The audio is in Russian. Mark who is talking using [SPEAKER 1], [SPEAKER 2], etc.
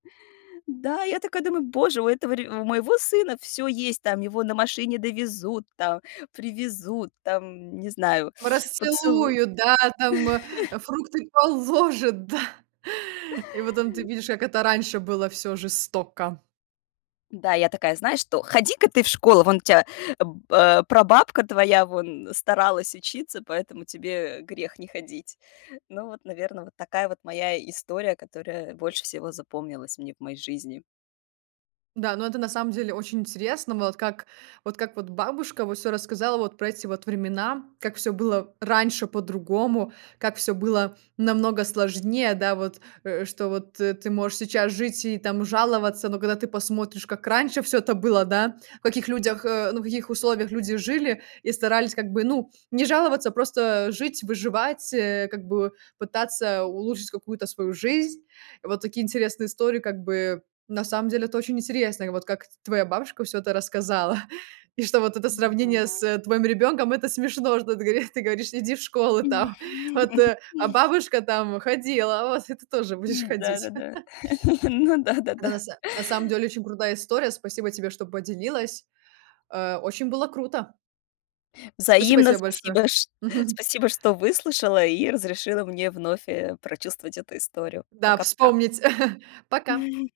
[SPEAKER 1] Да, я такая думаю: "Боже, у этого ре у моего сына всё есть, там, его на машине довезут, там, привезут, там, не знаю, поцелу"
[SPEAKER 2] Расцелуют, да, там фрукты положaт, да; и потом ты видишь, как это раньше было всё жестоко.
[SPEAKER 1] Да, я такая: "Знаешь что, ходи-ка ты в школу, вон у тя б э, прабабка твоя вон старалась учиться, поэтому тебе грех не ходить". Ну вот, наверно, вот такая вот моя история, которая больше всего запомнилась мне в моей жизни.
[SPEAKER 2] Да, ну, это на самом деле очень интересно. Вот как вот как вот бабушка вот всё рассказала вот про эти вот времена. Как всё было раньше по-другому. Как всё было намного сложнее. Да вот э, что, вот, э, ты можешь сейчас жить и там жаловаться, но когда ты посмотришь, как раньше всё это было, да, в каких людях э, ну, в каких условиях люди жили и старались как бы, ну, не жаловаться, просто жить, выживать, э, как бы пытаться улучшить какую-то свою жизнь. Вот такие интересные истории. Как бы, на самом деле, это очень интересно, вот как т твоя бабушка всё это рассказала. И что вот это
[SPEAKER 1] Мгм.
[SPEAKER 2] сравнение с твоим ребенком- это смешно, что ты говори ты говоришь: "Иди в школу там, вот, а бабушка там ходила, вот, и ты тоже будешь
[SPEAKER 1] М,
[SPEAKER 2] ходить"..
[SPEAKER 1] да-да-да. Ну
[SPEAKER 2] Да, на
[SPEAKER 1] да-да-да.
[SPEAKER 2] с На самом деле очень крутая история. Спасибо тебе, что поделилась. Э, очень было круто. Спасибо
[SPEAKER 1] Взаимно.
[SPEAKER 2] тебе большое!
[SPEAKER 1] Спасибо, чт
[SPEAKER 2] Мгм.
[SPEAKER 1] спасибо, что выслушала и разрешила мне вновь, э, прочувствовать эту историю.
[SPEAKER 2] Да,
[SPEAKER 1] Пока-пока.
[SPEAKER 2] вспомнить. Пока.